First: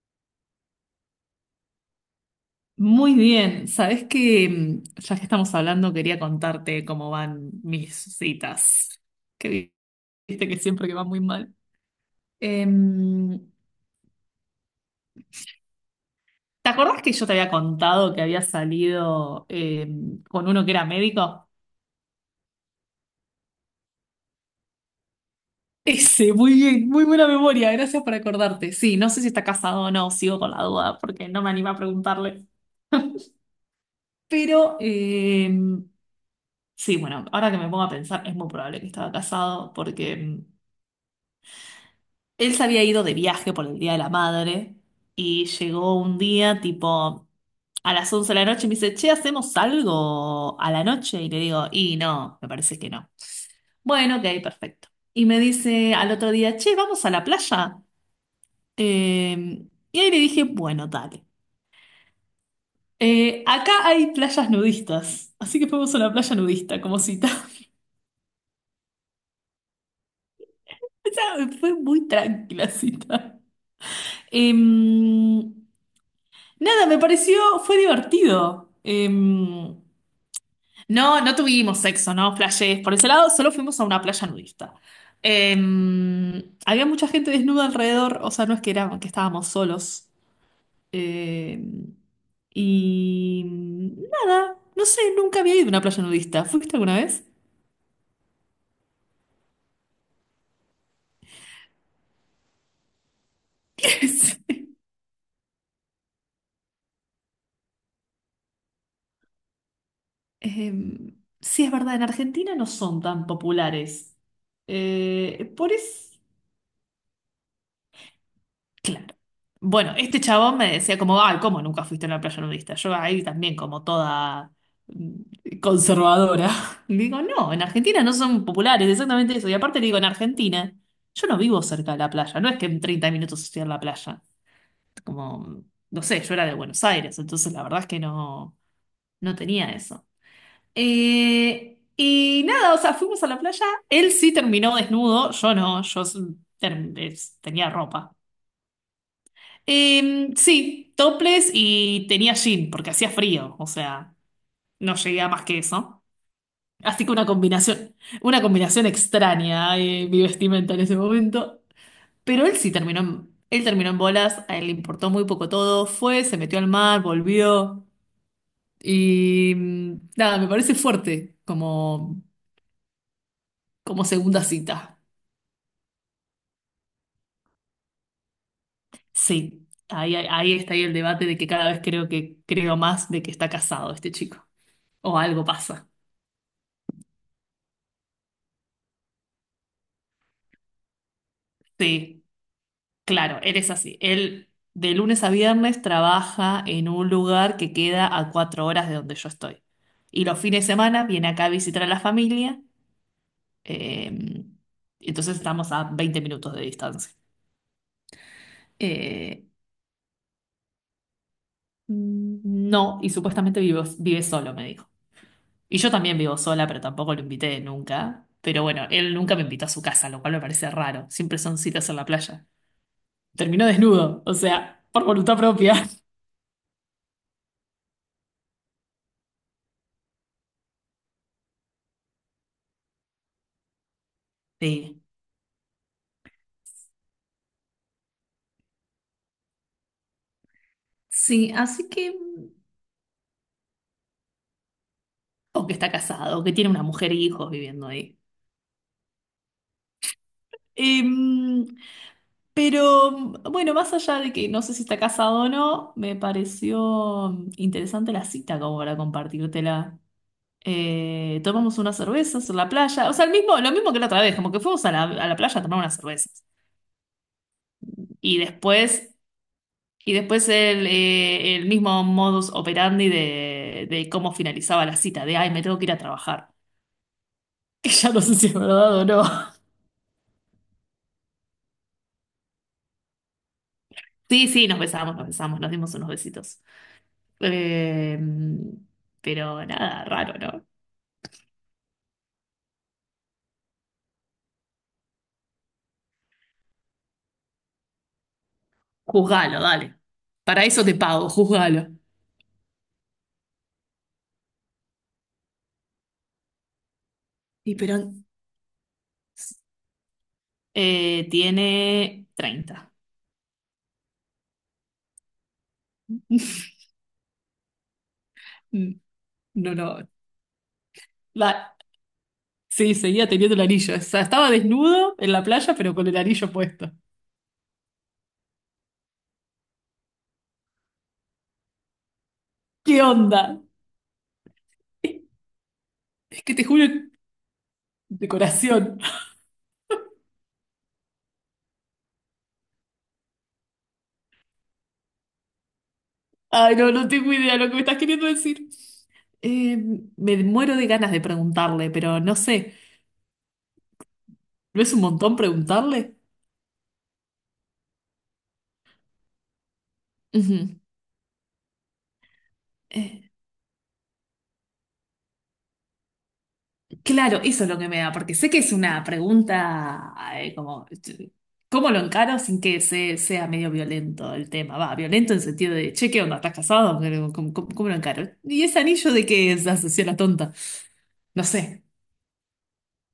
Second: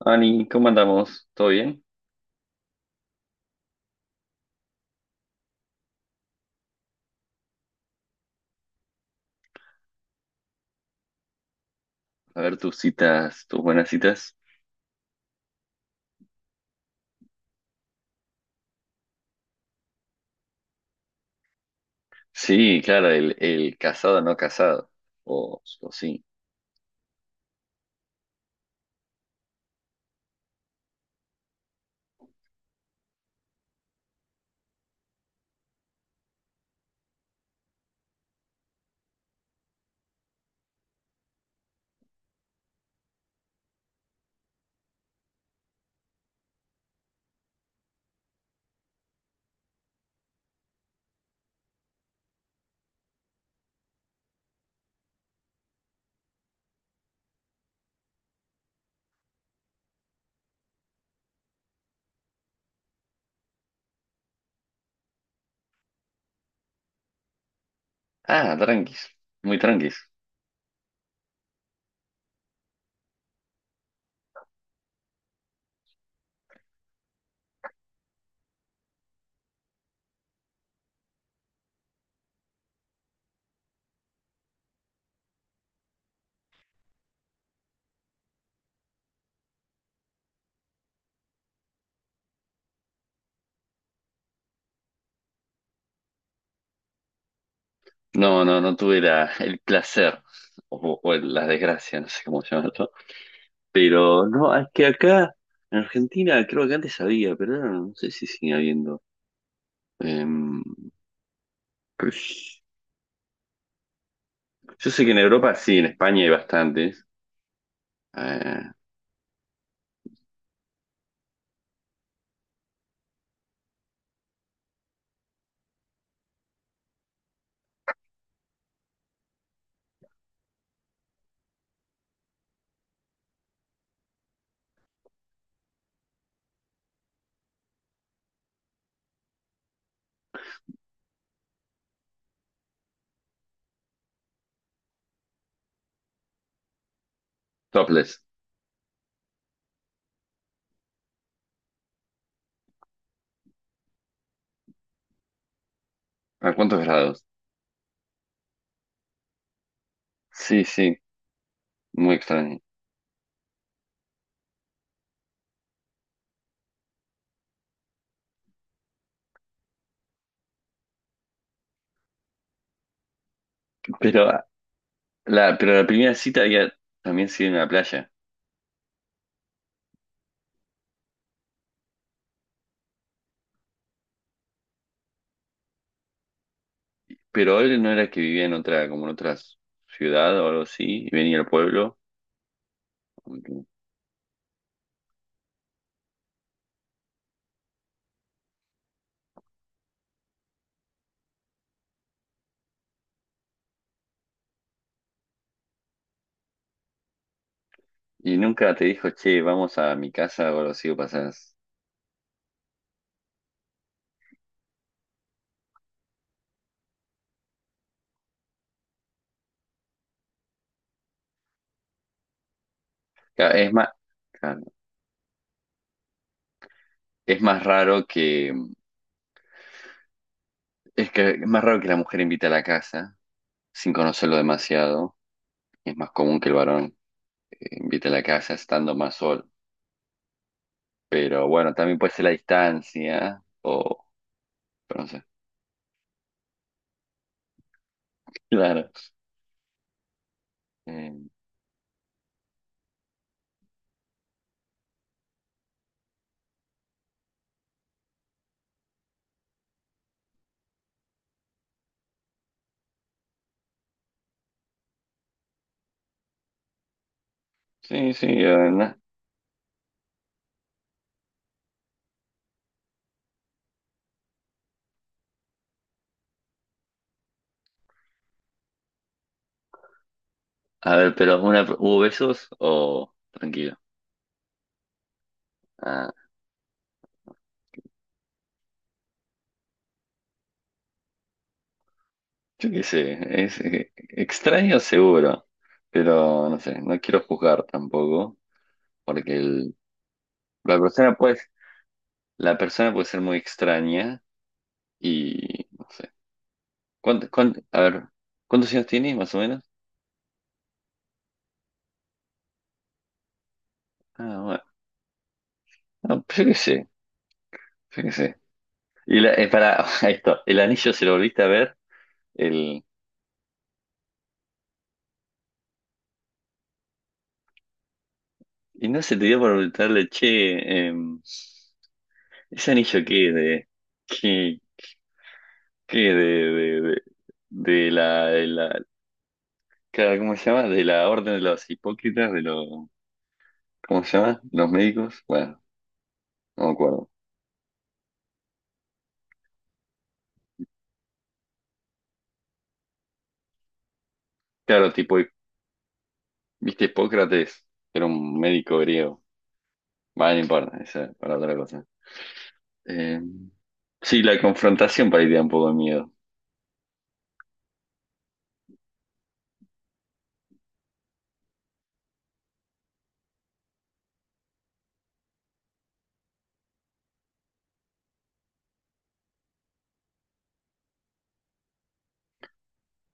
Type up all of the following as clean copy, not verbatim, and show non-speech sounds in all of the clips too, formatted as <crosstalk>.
Ani, ¿cómo andamos? ¿Todo bien? Muy bien, sabes que ya que estamos hablando, quería contarte cómo van mis citas, que viste que siempre que van muy mal. A ver tus Em, citas, tus buenas citas. ¿Te acordás que yo te había contado que había salido con uno que era médico? Sí, claro, el casado no casado. O, <laughs> o sí. Ese, muy bien, muy buena memoria, gracias por acordarte. Sí, no sé si está casado o no, sigo con la duda porque no me anima a preguntarle. Pero sí, bueno, ahora que me pongo a pensar, es muy probable que estaba casado porque él se había ido de viaje por el Día de la Madre y llegó un día tipo a las 11 de la noche y me dice, che, ¿hacemos algo a la noche? Y le digo, y no, me parece que no. Bueno, ok, perfecto. Y me dice al otro día, che, ¿vamos a la playa? Y ahí le dije, bueno, dale. Acá hay playas nudistas, así que fuimos a la playa nudista como cita. <laughs> Ah, tranquis, muy tranquis. O sea, fue muy tranquila cita. Em, Nada, me pareció, fue divertido. No, no tuvimos sexo, no flashés. Por ese lado, solo fuimos a una playa nudista. Había mucha gente desnuda alrededor, o sea, no es que era, que estábamos solos. Em, y nada, no sé, nunca había ido a una playa nudista. ¿Fuiste alguna vez? No, tuve el placer o la desgracia, no sé cómo llamarlo. Pero <laughs> no, es que acá en Argentina creo que antes había, pero ahora no sé si sigue habiendo. Sí. Em, Sí, es verdad, en Argentina pues, no son tan populares. yo sé que en Europa Por sí, en eso. España hay bastantes. Eh, Claro. Bueno, este chabón me decía como, ay, ¿cómo nunca fuiste a una playa nudista? Yo ahí también como toda conservadora. <laughs> Le digo, no, en Argentina no son populares, exactamente eso. Y aparte le digo, en Argentina, yo no vivo cerca de la playa, no es que en 30 minutos estoy en la playa. Como, no sé, yo era de Buenos Aires, entonces la verdad es que no, no tenía eso. Y nada, o sea, fuimos a la playa, él sí terminó desnudo, yo no, yo tenía ropa. topless. Sí, topless y tenía jean porque hacía frío, o sea, no llegué a más que eso. ¿A cuántos Así que grados? Una combinación extraña, mi Sí, vestimenta en sí, ese momento. muy Pero él extraño. sí terminó, él terminó en bolas, a él le importó muy poco todo, fue, se metió al mar, volvió y nada, me parece fuerte como, como Pero segunda cita. Pero la primera cita había también sido en la playa. Sí, ahí está ahí el debate de que cada vez creo que creo más de que está casado este chico o algo pasa. Pero él no era que vivía en otra, como en otra ciudad o algo así, y venía al pueblo. Sí. Claro, él es así. Él de lunes a viernes trabaja en un lugar que queda a 4 horas de donde yo estoy. Y los fines de semana viene acá a visitar a la familia. eh, entonces estamos a 20 minutos de distancia. Y nunca te dijo, che, Eh, vamos a mi casa o algo así, o pasás. no, y supuestamente vive solo, me dijo. Y yo también vivo sola, pero tampoco lo invité nunca. Pero bueno, él nunca me invitó a su casa, lo cual me parece raro. Siempre son citas en la playa. Claro, Terminó es más, desnudo, o claro, sea, por voluntad propia. es más raro que, es que es más raro que la mujer invite a la casa sin conocerlo Sí. demasiado. Es más común que el varón invite a la casa estando más solo. Pero Sí, bueno, así también puede que. ser la distancia, o, pero no sé. O que está casado, o que tiene una mujer y hijos viviendo ahí. Claro. Eh, Em, pero bueno, más allá de que no sé si está casado o no, me pareció interesante la cita como para compartírtela. Tomamos unas cervezas en la playa, o sea, el mismo, lo mismo que la otra vez, como que fuimos a la playa a tomar unas cervezas. sí, sí, Y no. después, y después el mismo modus operandi de cómo finalizaba la cita, de, ay, me tengo que ir a trabajar, <laughs> que ya no sé si es verdad o no. A ver, pero una, ¿hubo besos o tranquilo? Sí, sí, nos besamos, nos besamos, nos dimos unos Ah, besitos. Eh, pero nada, raro, ¿no? yo qué sé, es extraño seguro, pero no sé, no quiero juzgar tampoco, porque Juzgalo, dale. Para la eso te persona pago, puede, juzgalo. la persona puede ser muy extraña y no sé. Y A ver, pero ¿cuántos años tiene más o menos? Tiene 30. Ah, bueno, no, pues yo qué sé, yo qué sé. Mm. Y la, No, para <laughs> no. esto, el anillo se lo volviste a La- ver, el, Sí, seguía teniendo el anillo. O sea, estaba desnudo en la playa, pero con el anillo puesto. y no se te dio por preguntarle, che, ¿ese ¿Qué anillo qué es onda? de... que Es que te de, juro, de, de la, decoración. claro, ¿cómo se llama? De la orden de los hipócritas, de los, ¿cómo se llama? Los médicos, bueno, no me Ay, no, no acuerdo. tengo idea de lo que me estás queriendo decir. Eh, Me muero de ganas de preguntarle, pero no sé. ¿No Claro, es un tipo, montón preguntarle? viste, Hipócrates, era un médico griego. Vale, no importa, Ujú. esa es para otra cosa. Eh, Eh, sí, la confrontación para ir un poco de miedo. claro, eso es lo que me da, porque sé que es una pregunta como, ¿cómo lo encaro sin que sea medio violento el tema? Va, violento en sentido de, che, ¿qué onda? ¿Estás casado? Pero, ¿ cómo lo encaro? ¿Y ese anillo de qué es? Asocié a la tonta. No sé.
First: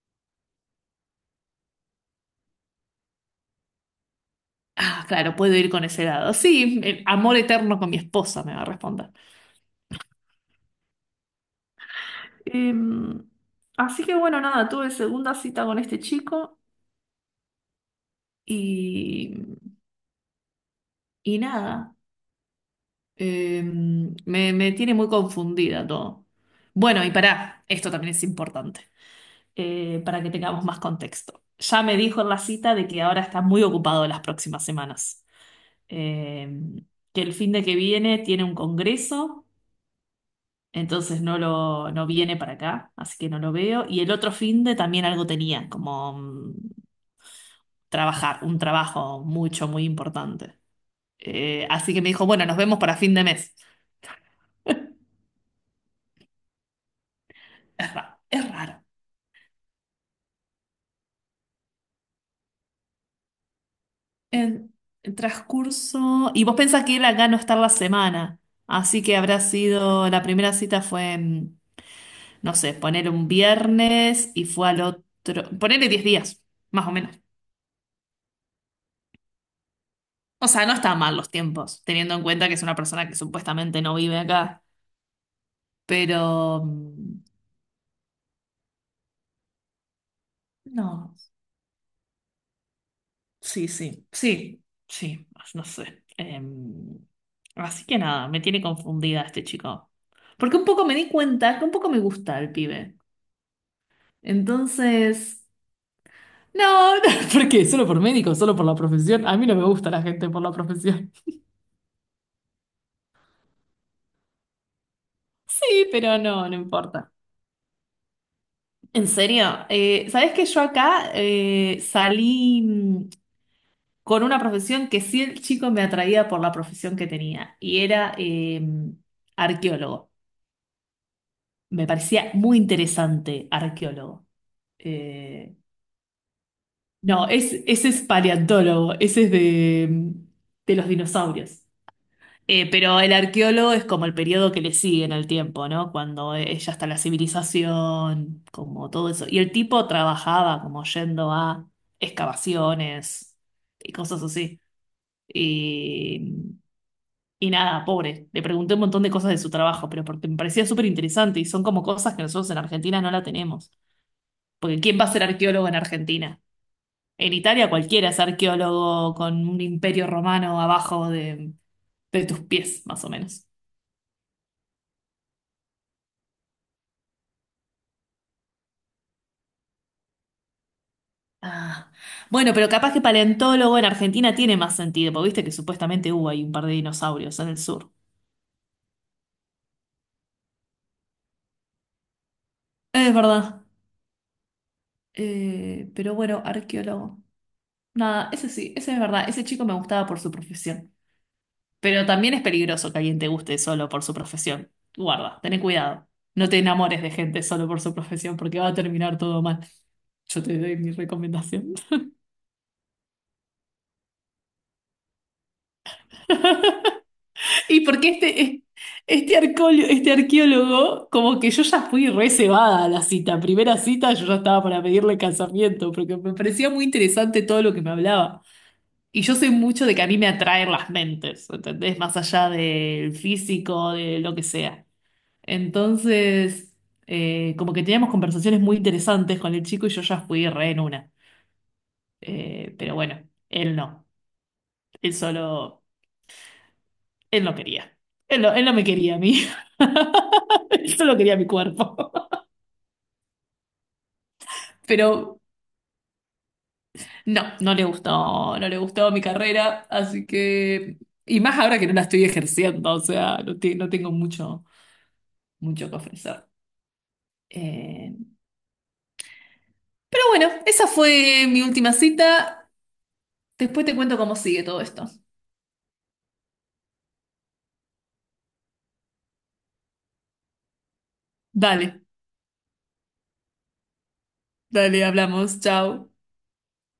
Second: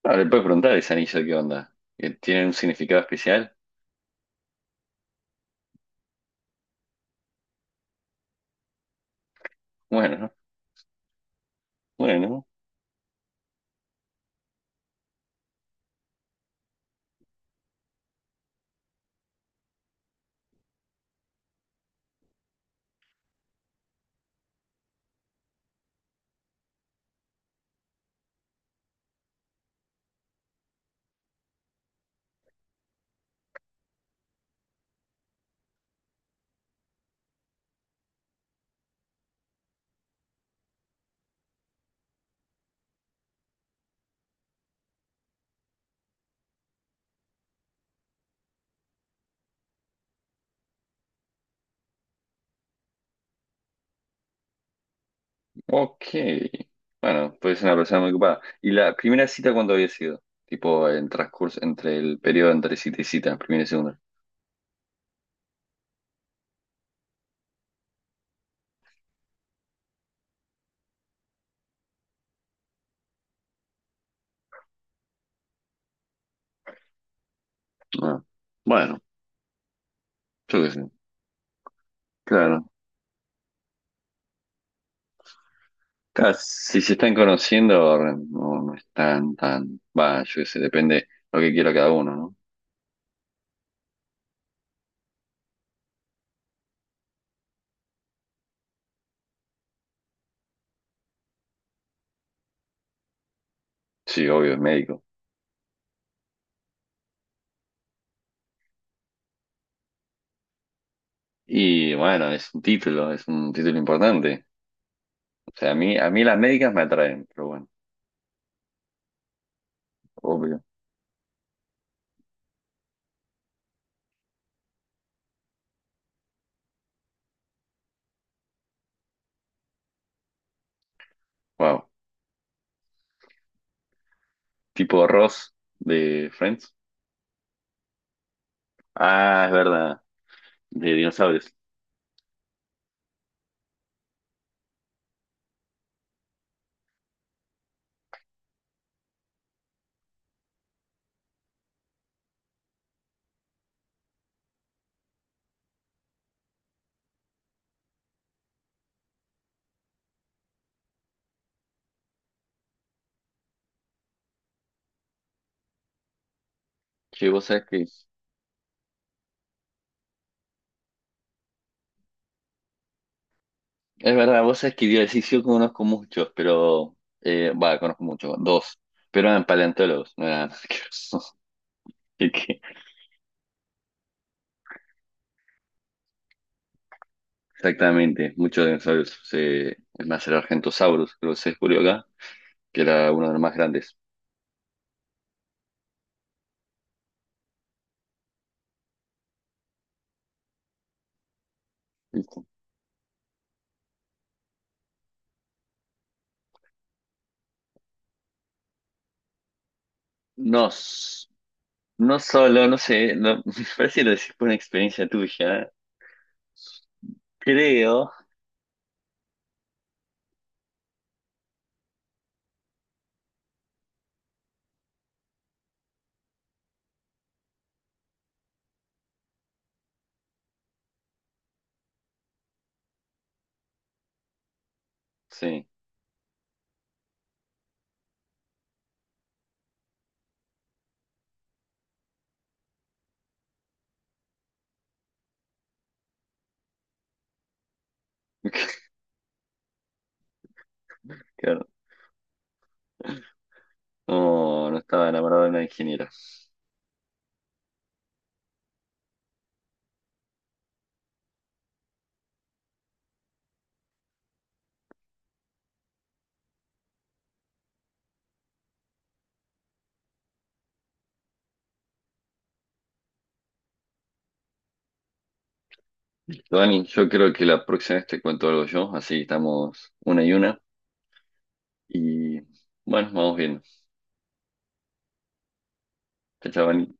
Ah, le puedes preguntar a ese anillo qué onda. ¿Que ¿Tiene un significado especial? Ah, claro, puedo ir con ese lado. Sí, el amor eterno con mi esposa me va a responder. Bueno, ¿no? Bueno. Em, Así que bueno, nada, tuve segunda cita con este chico y, y nada. Eh, Me, me tiene muy confundida todo. Bueno, y pará, esto también es importante, para que tengamos más contexto. Ya me dijo en la cita de que ahora está muy ocupado las próximas semanas. Eh, que el fin de que viene tiene un congreso, entonces no lo, no viene para acá, así que no lo veo. Y el otro fin de también algo tenía, como trabajar, un trabajo mucho, muy importante. Así que me dijo, bueno, nos vemos para fin de mes. Ok. Bueno, pues es una Es persona muy raro, ocupada. es ¿Y raro. la primera cita cuándo había sido? Tipo, en transcurso, entre el periodo entre cita y cita, primera y segunda. En el transcurso. Y vos pensás que él acá no está la semana. Así que habrá sido. La primera cita fue, en, no sé, poner un viernes y fue al otro. Ponerle 10 días, más o menos. Ah, bueno, O yo sea, qué no sé. están mal los tiempos, teniendo en cuenta que es Claro. una persona que supuestamente no vive acá. Claro, Pero. si se están conociendo, no, no están tan. Va, yo qué sé, depende No. lo que quiera cada uno, ¿no? Sí, sí. Sí, sí. No sé. Así que nada, me tiene confundida este chico. Porque un poco me di cuenta que un poco me gusta el pibe. Sí, obvio, es médico. Entonces, no, <laughs> no, ¿por qué? ¿Solo por médico? ¿Solo por la profesión? A mí no me gusta la gente por la profesión. <laughs> Y bueno, es un título importante. O sea, Sí, a pero mí las no, no médicas me importa. atraen, pero bueno, En serio, ¿sabés que yo obvio. acá salí con una profesión que sí el chico me atraía por la profesión que tenía y era arqueólogo. Wow. Me parecía muy interesante arqueólogo. Tipo Ross Eh, de Friends. no, ese es paleontólogo, ese es Ah, es de, verdad. De los De dinosaurios. dinosaurios. Pero el arqueólogo es como el periodo que le sigue en el tiempo, ¿no? Cuando ya está la civilización, como todo eso. Y el tipo trabajaba como yendo a excavaciones y cosas así. Y, y nada, pobre. Le pregunté un montón de cosas de su trabajo, pero porque me parecía súper interesante y son como cosas que nosotros en Argentina no la tenemos. Porque ¿quién va a ser arqueólogo en Argentina? Sí, En vos sabés Italia que, es cualquiera es arqueólogo con un imperio romano abajo de tus pies, más o menos. verdad, vos sabés que yo sí, sí, yo conozco muchos, pero, va, conozco muchos, dos, pero eran paleontólogos, no eran arqueólogos. <laughs> Ah, Así bueno, que, pero capaz que paleontólogo en Argentina tiene más sentido, porque viste que supuestamente hubo ahí un par de dinosaurios en el sur. exactamente, muchos dinosaurios, es más, el Argentosaurus, creo que se descubrió acá, que era Es uno de los más verdad. grandes. Pero bueno, arqueólogo. Nada, ese sí, ese es verdad. Ese chico me gustaba por su profesión. Pero también es peligroso que alguien te guste solo por su profesión. Guarda, tené cuidado. No te enamores de gente solo por su profesión, porque va a terminar todo mal. Yo te No, doy mi s- recomendación. no solo, no sé, <laughs> me parece que lo decís por una experiencia tuya, Y creo, porque este arqueólogo, este arqueólogo, como que yo ya fui re cebada a la cita. Primera cita yo ya estaba para pedirle casamiento, porque me parecía muy interesante todo lo que me hablaba. Y yo soy mucho de que a mí me atraen las mentes, ¿entendés? Más allá del físico, de lo que sea. sí, Entonces, como que teníamos conversaciones muy interesantes con el chico y yo ya fui re en una. Pero bueno, él no. Él solo. Él no quería. Él no me <laughs> quería a mí. <laughs> Él solo quería mi claro, cuerpo. no, no <laughs> estaba Pero enamorado de una ingeniera. no, no le gustó, no le gustó mi carrera, así que... Y más ahora que no la estoy ejerciendo, o sea, no, no tengo mucho, mucho que ofrecer. Eh, pero bueno, esa fue mi última cita. Después te cuento cómo sigue todo esto. Dani, yo creo que la próxima vez te cuento algo yo, así estamos una. Dale, Y bueno, vamos viendo. dale, hablamos, chao. Chao, chao, Dani.